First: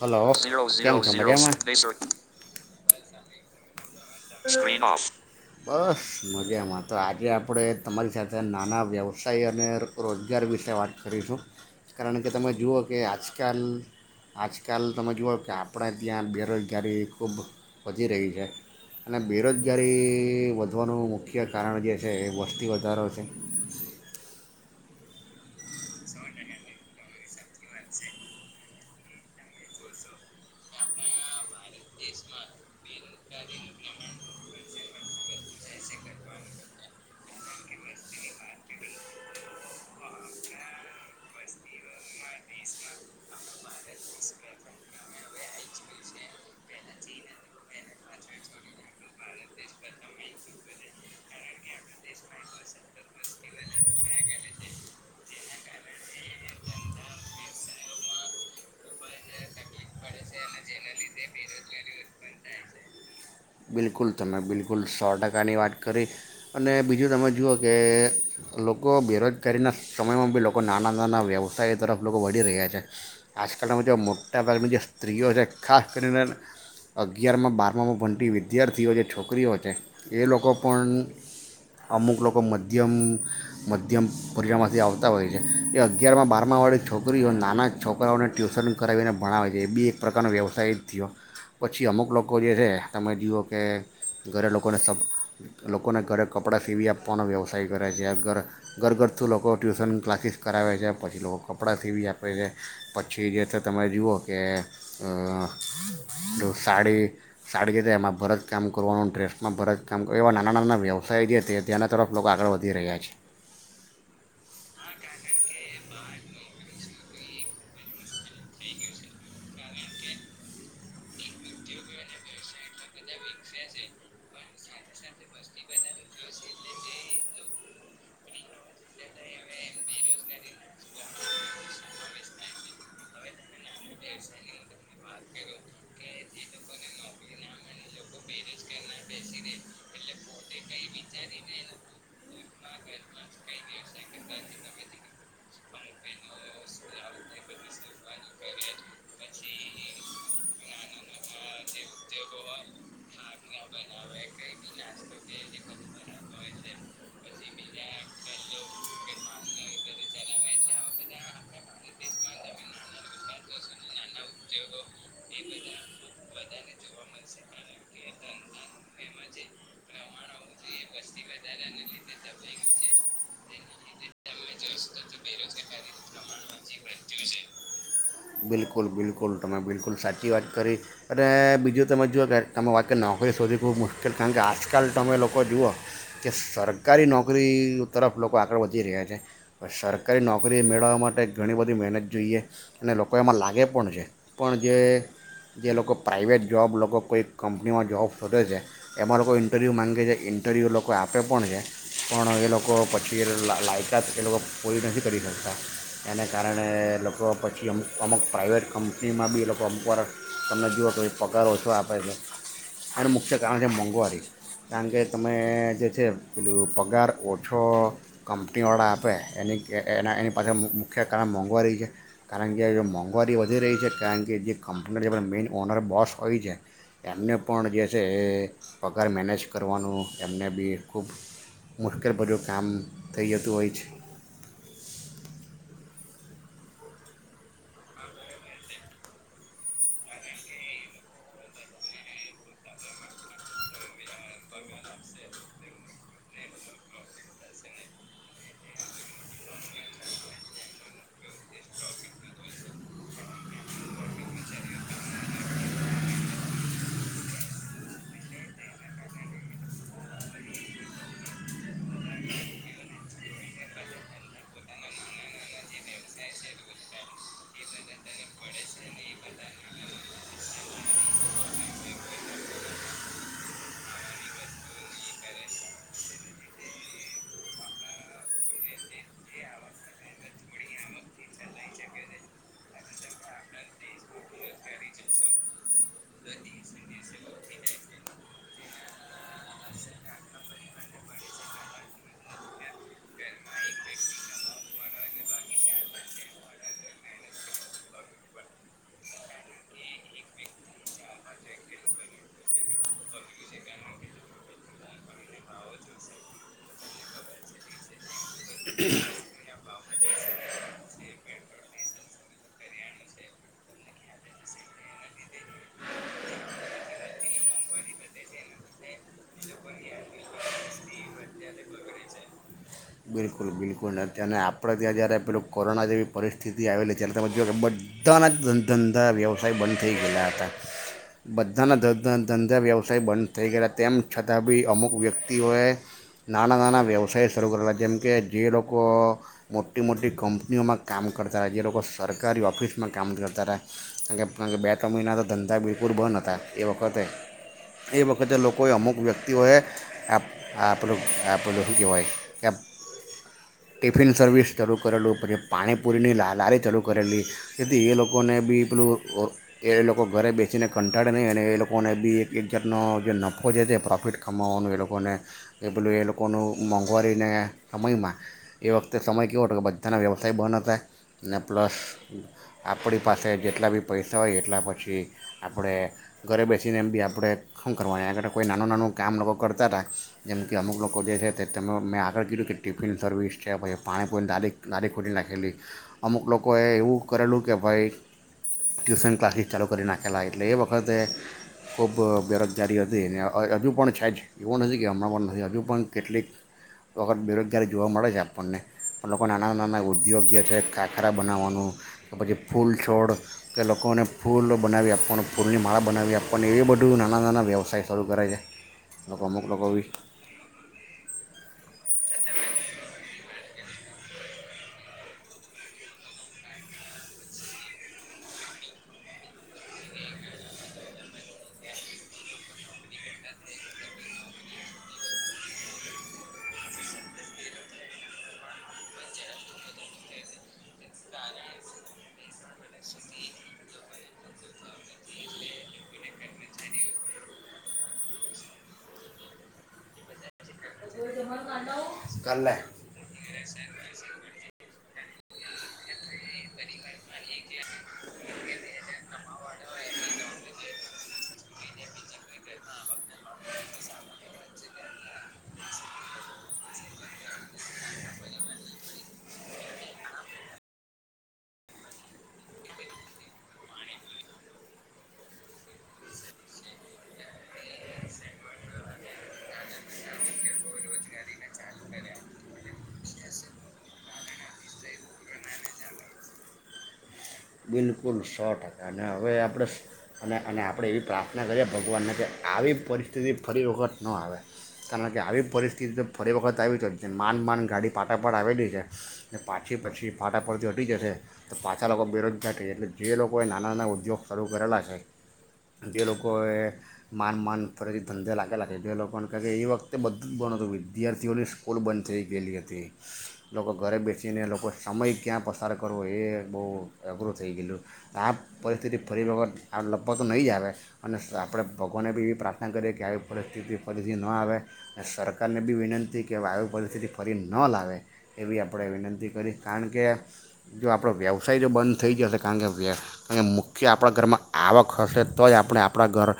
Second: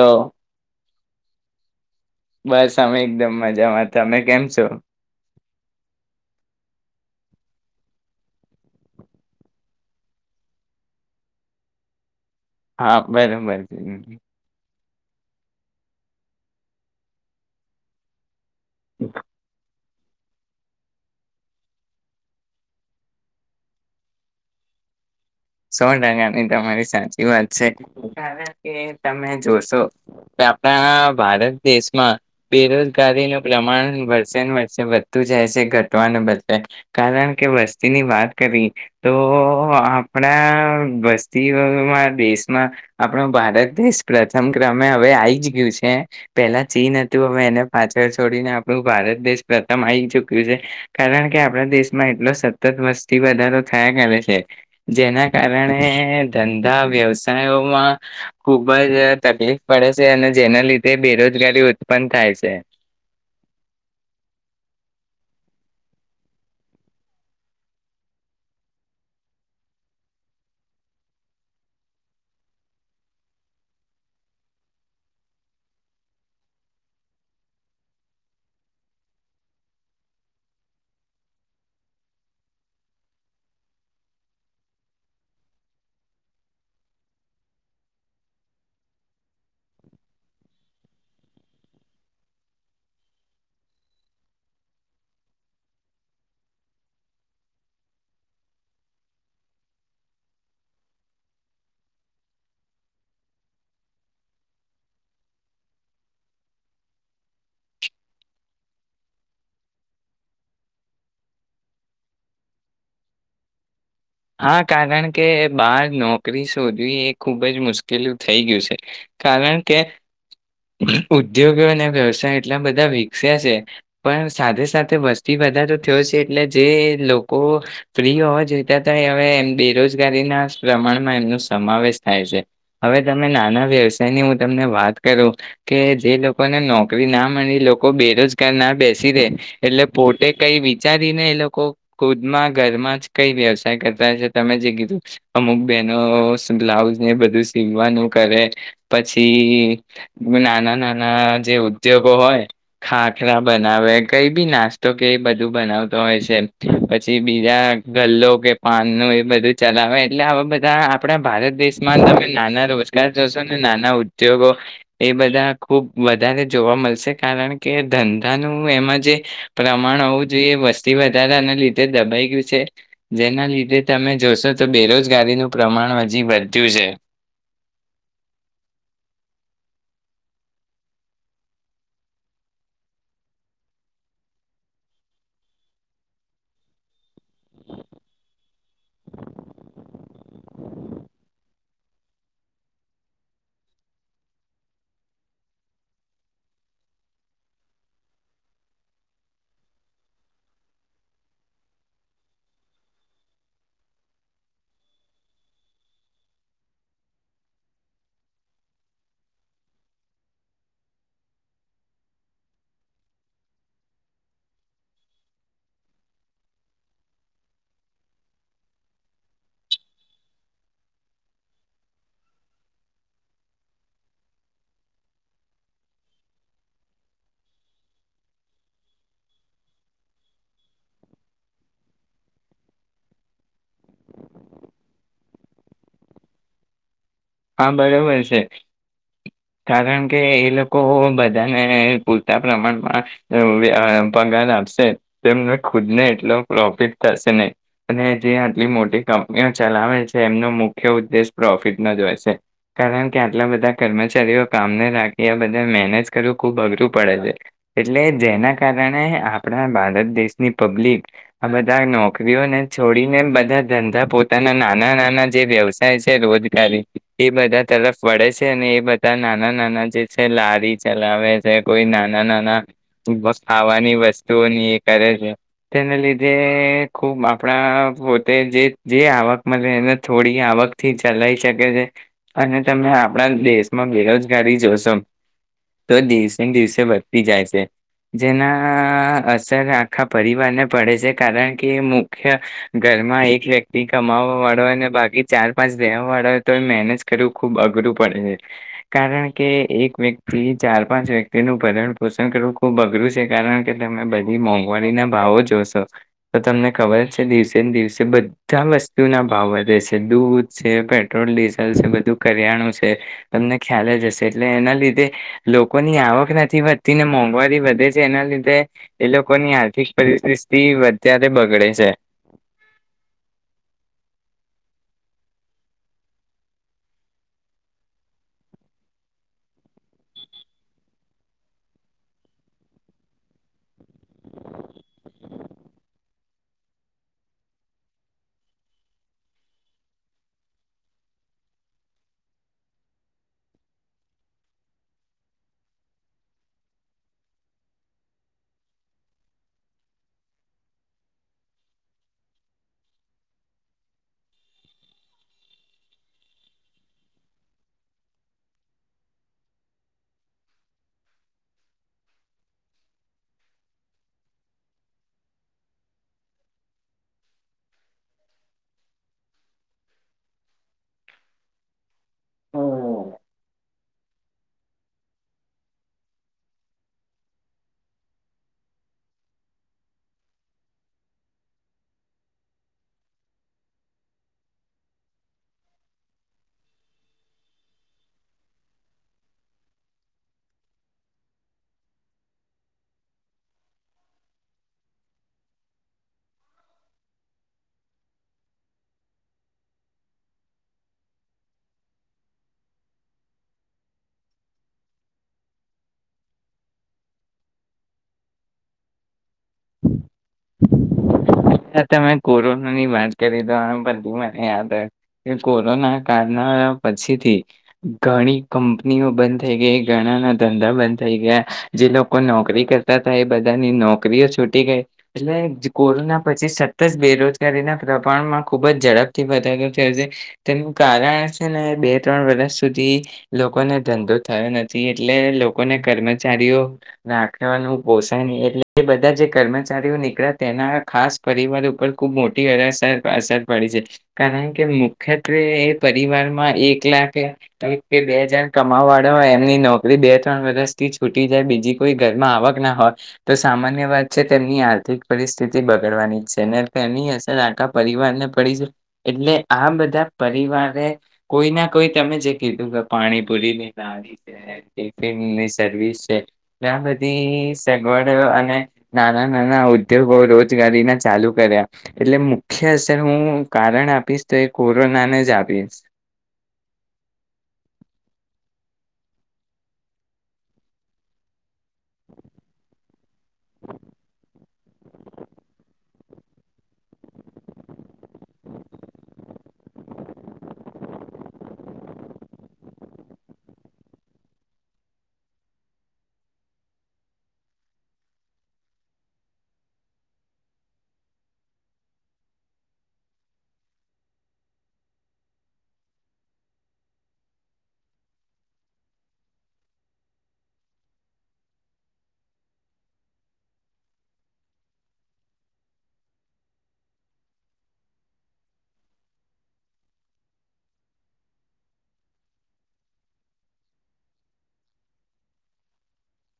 Hello [inaudible] [inaudible] કેમ મજામાં? બસ અમે એકદમ મજામાં. તમે કેમ છો બસ મજામાં તો આજે આપ આપણે તમારી સાથે નાના વ્યવસાય અને રોજગાર વિશે વાત કરીશું. કારણ કે તમે જુઓ કે હા આજકાલ બરોબર આજ કાલ તમે જુઓ કે આપણા ત્યાં બેરોજગારી ખૂબ વધી રહી છે. અને બેરોજગ જગારી વધવાનું મુખ્ય કારણ જે છે એ વસ્તી વધારો છે. સો ટકાની તમારી સાચી વાત છે. કારણ કે તમે જોશો કે આપણા ભારત દેશમાં બેરોજગારીનું પ્રમાણ વર્ષે ને વર્ષે વધતું જાય છે ઘટવાને બદલે કારણ કે વસ્તીની વાત કરી તો આ આપણા વસ્તીઓમાં દેશમાં આપણો ભારત દેશ પ્રથમ ક્રમે હવે આઈ જ ગયું છે. પેલા ચીન હતું હવે એને પાછળ છોડીને આપણું ભારત દેશ પ્રથમ આવી ચુક્યું છે. કારણ કે આપણા દેશમાં એટલો સતત વસ્તી વધારો થયા કરે છે. જેના કારણે ધંધા, વ્યવસાયોમાં ખુબ જ તકલીફ પડે છે. અને જેના લીધે બેરોજગારી ઉત્પન્ન થાય સે. બિલકુલ તમે બિલકુલ સો ટકાની વાત કરી. અને બીજું તમે જુઓ કે લોકો બેરોજગારીના સમયમાં બી લોકો નાના નાના વ્યવસાય તરફ લોકો વળી રહ્યા છે. આજકાલમાં જે મોટાભાગની જે સ્ત્રીઓ છે ખાસ કરીને અગિયારમાં બારમાં માં ભણતી વી વિદ્યાર્થીઓ જે છોકરીઓ છે એ લોકો પણ અમુક લોકો મધ્યમ મધ્યમ પરરીણમાંથી આવતા હોય છે. એ અગિયારમાં બારમાવાળી છોકરીઓ નાના છોકરાઓને ટ્યુશન કરાવીને ભણાવે છે એ બી એક પ્રકારનો વ્યવસાય જ થયો. પછી અમુક લોકો જે છે તમે જુઓ. કે ઘરે લોકોને સબ લોકોને ઘરે કપડાં સીવી આપવાનો વ્યવસાય કરે છે ઘર ઘર ઘરથી લોકો ટ્યુશન ક્લાસીસ કરાવે છે પછી લોકો કપડાં સીવી આપે છે પછી જે છે તમે જુઓ કે સાડી સાડી તો એમાં ભરત કામ કરવાનું ડ્રેસમાં ભરજ કામ કરવા એવા નાના નાના વ્યવસાય જે ધ્યાના તરફ લોકો આગળ વધી રહ્યા છે. હા કારણ કે બાર નોકરી શોધવી એ ખુબ જ મુશ્કેલી થઈ ગયું છે કારણ કે ઉદ્યોગો અને વ્યવસાય એટલા બધા વિકસ્યા છે પણ સાથે સાથે વસ્તી બધા તો થયો છે એટલે જે લોકો ફ્રી હોવા જોઈ. અ હવે એમ બેરોજગારીના પ્રમાણમાં એમનો સમાવેશ થાય છે હવે તમે નાના વ્યવસાયની હું તમને વાત કરું કે જે લોકોને નોકરી ના મળી લોકો બેરોજગાર ના બેસી રહેે એટલે પોતે કઈ વિચારીને એ લોકો ખુદમાં ઘરમાં જ કઈ વ્યવસાય ત જે કીધું અમુક બહેનો બ્લાઉઝને બધું સીવવાનું કરે પછી નાના નાના જે ઉદ્યોગો હોય ખાખરા બનાવે કઈ બી નાસ્તો કે બધું બનાવતો હોય છે પછી બીજા ગલ્લો કે પાન ન એ બધું ચલાવે એટલે આવા બધા આપણા ભારત દેશમાં તમે નાના રોજગાર જોશો ને નાના ઉદ્યોગો એ બધા ખુબ વધારે જોવા મળશે કારણ કે ધંધાનું એમાં જે પ્રમાણ હોવું જોઈએ વસ્તી વધારાના લીધે દબાઈ ગયું છે જે એના લીધે તમે જોશો તો બેરોજગારીનું પ્રમાણ હજી વધ્યું છે. બિલકુલ બિલકુલ તમે બિલકુલ સાચી વાત કરી અને બીજું તમે જુઓ કે તમે વાત કરી નોકરી શોધી ખૂબ મુશ્કેલ કારણ કે આજકાલ તમે લોકો જુઓ કે સરકારી નોકરી તરફ લોકો આગળ વધી રહ્યા છે સરકારી નોકરી મેળવવા માટે ઘણી બધી મહેનત જોઈએ અને લોકો લોકો એમાં લાગે પણ છે પણ જે જે લોકો પ્રાઇવેટ જોૉબ લોકો કોઈ કંપનીમાં જોૉબ શોધે છે એમાં લોકો ઇન્ટરવ્યૂ માગે છે ઇન્ટરવ્યૂ લોકો આપે પણ છે પણ એ લોકો પછી લાયકાત એ લોકો પૂરી નથી કરી શકતા એને કારણે લોકો પછી અમ અમુક પ્રાઇવેટ કંપનીમાં બી એ લોકો અમુક વાર તમને જુઓ તો એ પગાર ઓછો આપે છે અને મુખ્ય કારણ છે મોંઘવારી કારણ કે તમે જે છે પેલું પગાર ઓછો કંપનીવાળા આપે એની એના એની પાછળ મુખ્ય કારણ મોંઘવારી છે કારણ મોંઘવારી વધી રહી છે કારણ કે જે કંપની મેઈન ઓનર બોસ હોય છે એમને પણ જે છે એ પગાર મેનેજ કરવાનું એમને બી ખૂબ મુશ્કેલ બરું કામ થઈ જતું હોય છે. હા બરોબર છે કારણ કે એ લોકો બધાને પૂરતા પ્રમાણમાં પગાર આપશે એને ખુદ ને એટલો પ્રોફિટ થશે નહી અને જે આટલી મોટી કંપનીઓ ચલાવે છે એમનો મુખ્ય ઉદ્દેશ પ્રોફિટ ન જ હોય. કારણ કે આટલા બધા કર્મચારીઓ કામને રાખી આ બધા મેનેજ કરવું ખૂબ અઘરું પડે છે એટલે જેના કારણે આપણા ભારત દેશની પબ્લિક આ બધા નોકરીઓને છોડીને બધા ધંધા પોતાના નાના નાના જે વ્યવસાય છે રોજગારી એ બધા તરફ વળે છે અને એ બધા નાના નાના જે છે લારી ચલાવે છે કોઈ નાના નાના ખાવાની વસ્તુઓની એ કરે છે તેને લીધે ખુબ આપણા પોતે જે આવક મળે એને થોડી આવક થી ચલાવી શકે છે. અને તમે આપણા દેશમાં બેરોજગારી જોશો તો દિવસેને દિવસે વધતી જાય છે જેના અસર આખા પરિવારને પડે છે કારણ કે મુખ્ય ઘરમાં એક વ્યક્તિ કમાવવા વાળો હોયને બાકી ચાર પાંચ દેવા વાળો હોય તો મનજ કરું ખૂબ અઘરું પડે છે કારણ કે એક વ્યક્તિ ચાર પાંચ વ્યક્તિનુંું ભરણ પોષણ કરવું ખૂબ અઘરું છે કારણ કે તમે બધી મોંઘવારીના ભાવો જોશો તો તમને ખબર છે દિવસે ને દિવસે બધા વસ્તુના ભાવ વધે છે દૂધ છે પેટ્રોલ ડીઝલ છે. બું કર્યાણું છે તમને ખ્યાલ જ હશે એટલે એના લીધે લોકોની આવક નથી વધતી ને મોંઘવારી વધે છે એના લીધે એ લોકોની આર્થિક પરિસ્થિતિ વધારે બગડે છે. બિલકુલ બિલકુલ નથી અને આપણે ત્યાં જ્યારે પેલું કોરોના જેવી પરિસ્થિતિ આવેલી ત્યારે તમે જો કે બધાના ધંધા વ્યવસાય બંધ થઈ ગયેલા હતા બધાના ધંધા વ્યવસાય બંધ થઈ ગયેલા તેમ છતાં બી અમુક વ્યક્તિઓએ નાના નાના વ્યવસાય શરૂ કરેલા. જેમકે જે લોકો મોટી મોટી કંપનીઓમાં કામ કરતા હતા્યા જે લોકો સરકારી ઓફિસમાં કામ કરતા હતા્યા કારણ કે કારણ કે બે ત્ર મહિના તો ધંધા બિલકુલ બંધ હતા એ વખતે એ વખતે લોકોએ અમુક વ્યક્તિઓએ આપ આપલું આપેલું શું કહેવાય કે ટિફિન સર્વિસ ચાલુ કરેલું પછી પાણીપુરીની લ લારી ચાલુ કરેલી જેથી એ લોકોને બી પેલું એ લોકો ઘરે બેસીને કંટાળે નહીં અને એ લોકોને બી એક એકજારનો જે નફો છે છે પ્રોફિટ કમાવવાનું એ લોકોને એ પેલું એ લોકોનું મોંઘવારીને સમયમાં એ વખતે સમય કેવો હતો કે બધાના વ્યવસાય બંધ હતા ને પ્લસ આપણી હમ. પાસે જેટલા બી પૈસા હોય એટલા પછી આપણે ઘરે બેસીને એમ બી આપણે શું કરવાનું આગળ કોઈ નાનું નાનું કામ લોકો કરતા હતા જેમ કે અમુક લોકો જે છે તે તમે મેં આગળ કીધું કે ટિફિન સર્વિસ છે પછી પાણીપુઈને દારી દારી ખોટી નાખેલી અમુક લોકોએ એવું કરેલું કે ભાઈ ટ્યુશન ક્લાસીસ ચાલુ કરી નાખેલા એટલે એ વખતે ખૂબ બેરોજગારી હતી અને હજુ પણ છે જ એવું નથી કે હમણાં પણ નથી હજુ પણ કેટલીક વખત બેરોજગ અત્યારે જોવા મળે છે આપણને પણ લોકો નાના નાના ઉદ્યોગ જે છે ખાખરા બનાવવાનું કે પછી ફૂલ છોડ કે લોકોને ફૂલ બનાવી આપવાનું ફૂલની માળા બનાવી આપવાની એવી બધું નાના નાના વ્યવસાય શરૂ કરે છે. લોકો મુક લાવવી. તમે કોરોના ની વાત કરી તો આ બધી મને યાદ આવે કે કોરોના કાળના પછીથી ઘણી કંપનીઓ બંધ થઈ ગઈ ઘણા ના ધંધા બંધ થઈ ગયા જે લોકો નોકરી કરતા થાય બધાની નોકરીઓ છૂટી ગઈ એટલે કોરોના પછી સતત બેરોજગારીના પ્રમાણમાં ખૂબ જ ઝડપથી વધારો થયો છે તેનું કારણ છે ને બે ત્રણ વર્ષ સુધી લોકોને ધંધો થયો નથી એટલે લોકોને કર્મચારીઓ રાખવાનું પોષાય નહીં એટલે એ બધા જે કર્મચારીઓ નીકળ્યા તેના ખાસ પરિવાર ઉપર ખૂબ મોટી ઘરે અસર પડી છે કારણ કે મુખ્યત્વે એ પરિવારમાં એક લાખ કે બે હજાર કમાવા વાળા હોય એમની નોકરી બે ત્રણ વરષથી છૂટી જાય બીજી કોઈ ઘરમાં આવક ના હોય તો સામાન્ય વાત છે તેમની આર્થિક પરિસ્થિતિ ગની છે ને એની અસર આખા પરિવારને પડી છે એટલે આ બધા પરિવારે કોઈ ના કોઈ તમે જે કીધું કે પાણીપુરીની લાડી છે ટિફિનની સર્વિસ છે આ બધી સગવડ અને નાના નાના ઉદ્યોગો રોજ રોજગારી ચાલુ કર્યા એટલે મુ્ય અસર હું કારણ આપીશ તો એ કોરોનાને જ આપીશ. બિલકુલ સો ટકા અને હવે આપણે અને અને આપણે એવી પ્રાર્થના કરીએ ભગવાનને કે આવી પરિસ તેથી ફરી વખત ન આવે કારણ કે આવી પરિસ્થિતિ તો ફરી વખત આવી માન માન ગાડી ફાટાફાટ આવેલી છે ને પાછી પછી ફાટાફડતી હટી જશે તો પાછા લોકો બેરોજગ ઘ એટલે જે લોકોએ નાના નાના ઉદ્યોગ શરૂ કરેલા છે જે લોકોએ માન માન ફરીથી ધંધે લાગેલા છે જે લોકોને કહે કે એ વખતે બધું જ બ હતું વિદ્યાર્થીઓની સ્કૂલ બંધ થઈ ગયેલી હતી લોકો ઘરે બેસીને લોકો સમય ક્યાં પસાર કરવો એ બહુ અઘરું થઈ ગયેલું આ પરિસ્થિતિ ફરી વખત આ લગવા તો નહીં જ આવે અને આપણે ભગવાને બી એવી પ્રાર્થના કરીએ કે આવી પરિસ્થિતિ ફરીથી ન આવે અને સરકારને બી વિનંતી કે આવી પરિસ્થિતિ ફરી ન લાવે એવી આપણે વિનંતી કરી કારણ કે જો આપણો વ્યવસાય જો બંધ થઈ જશે કારણ કે વ કારણ મુખ્ય આપણા ઘરમાં આવક હશે તો જ આપણે આપણા ઘર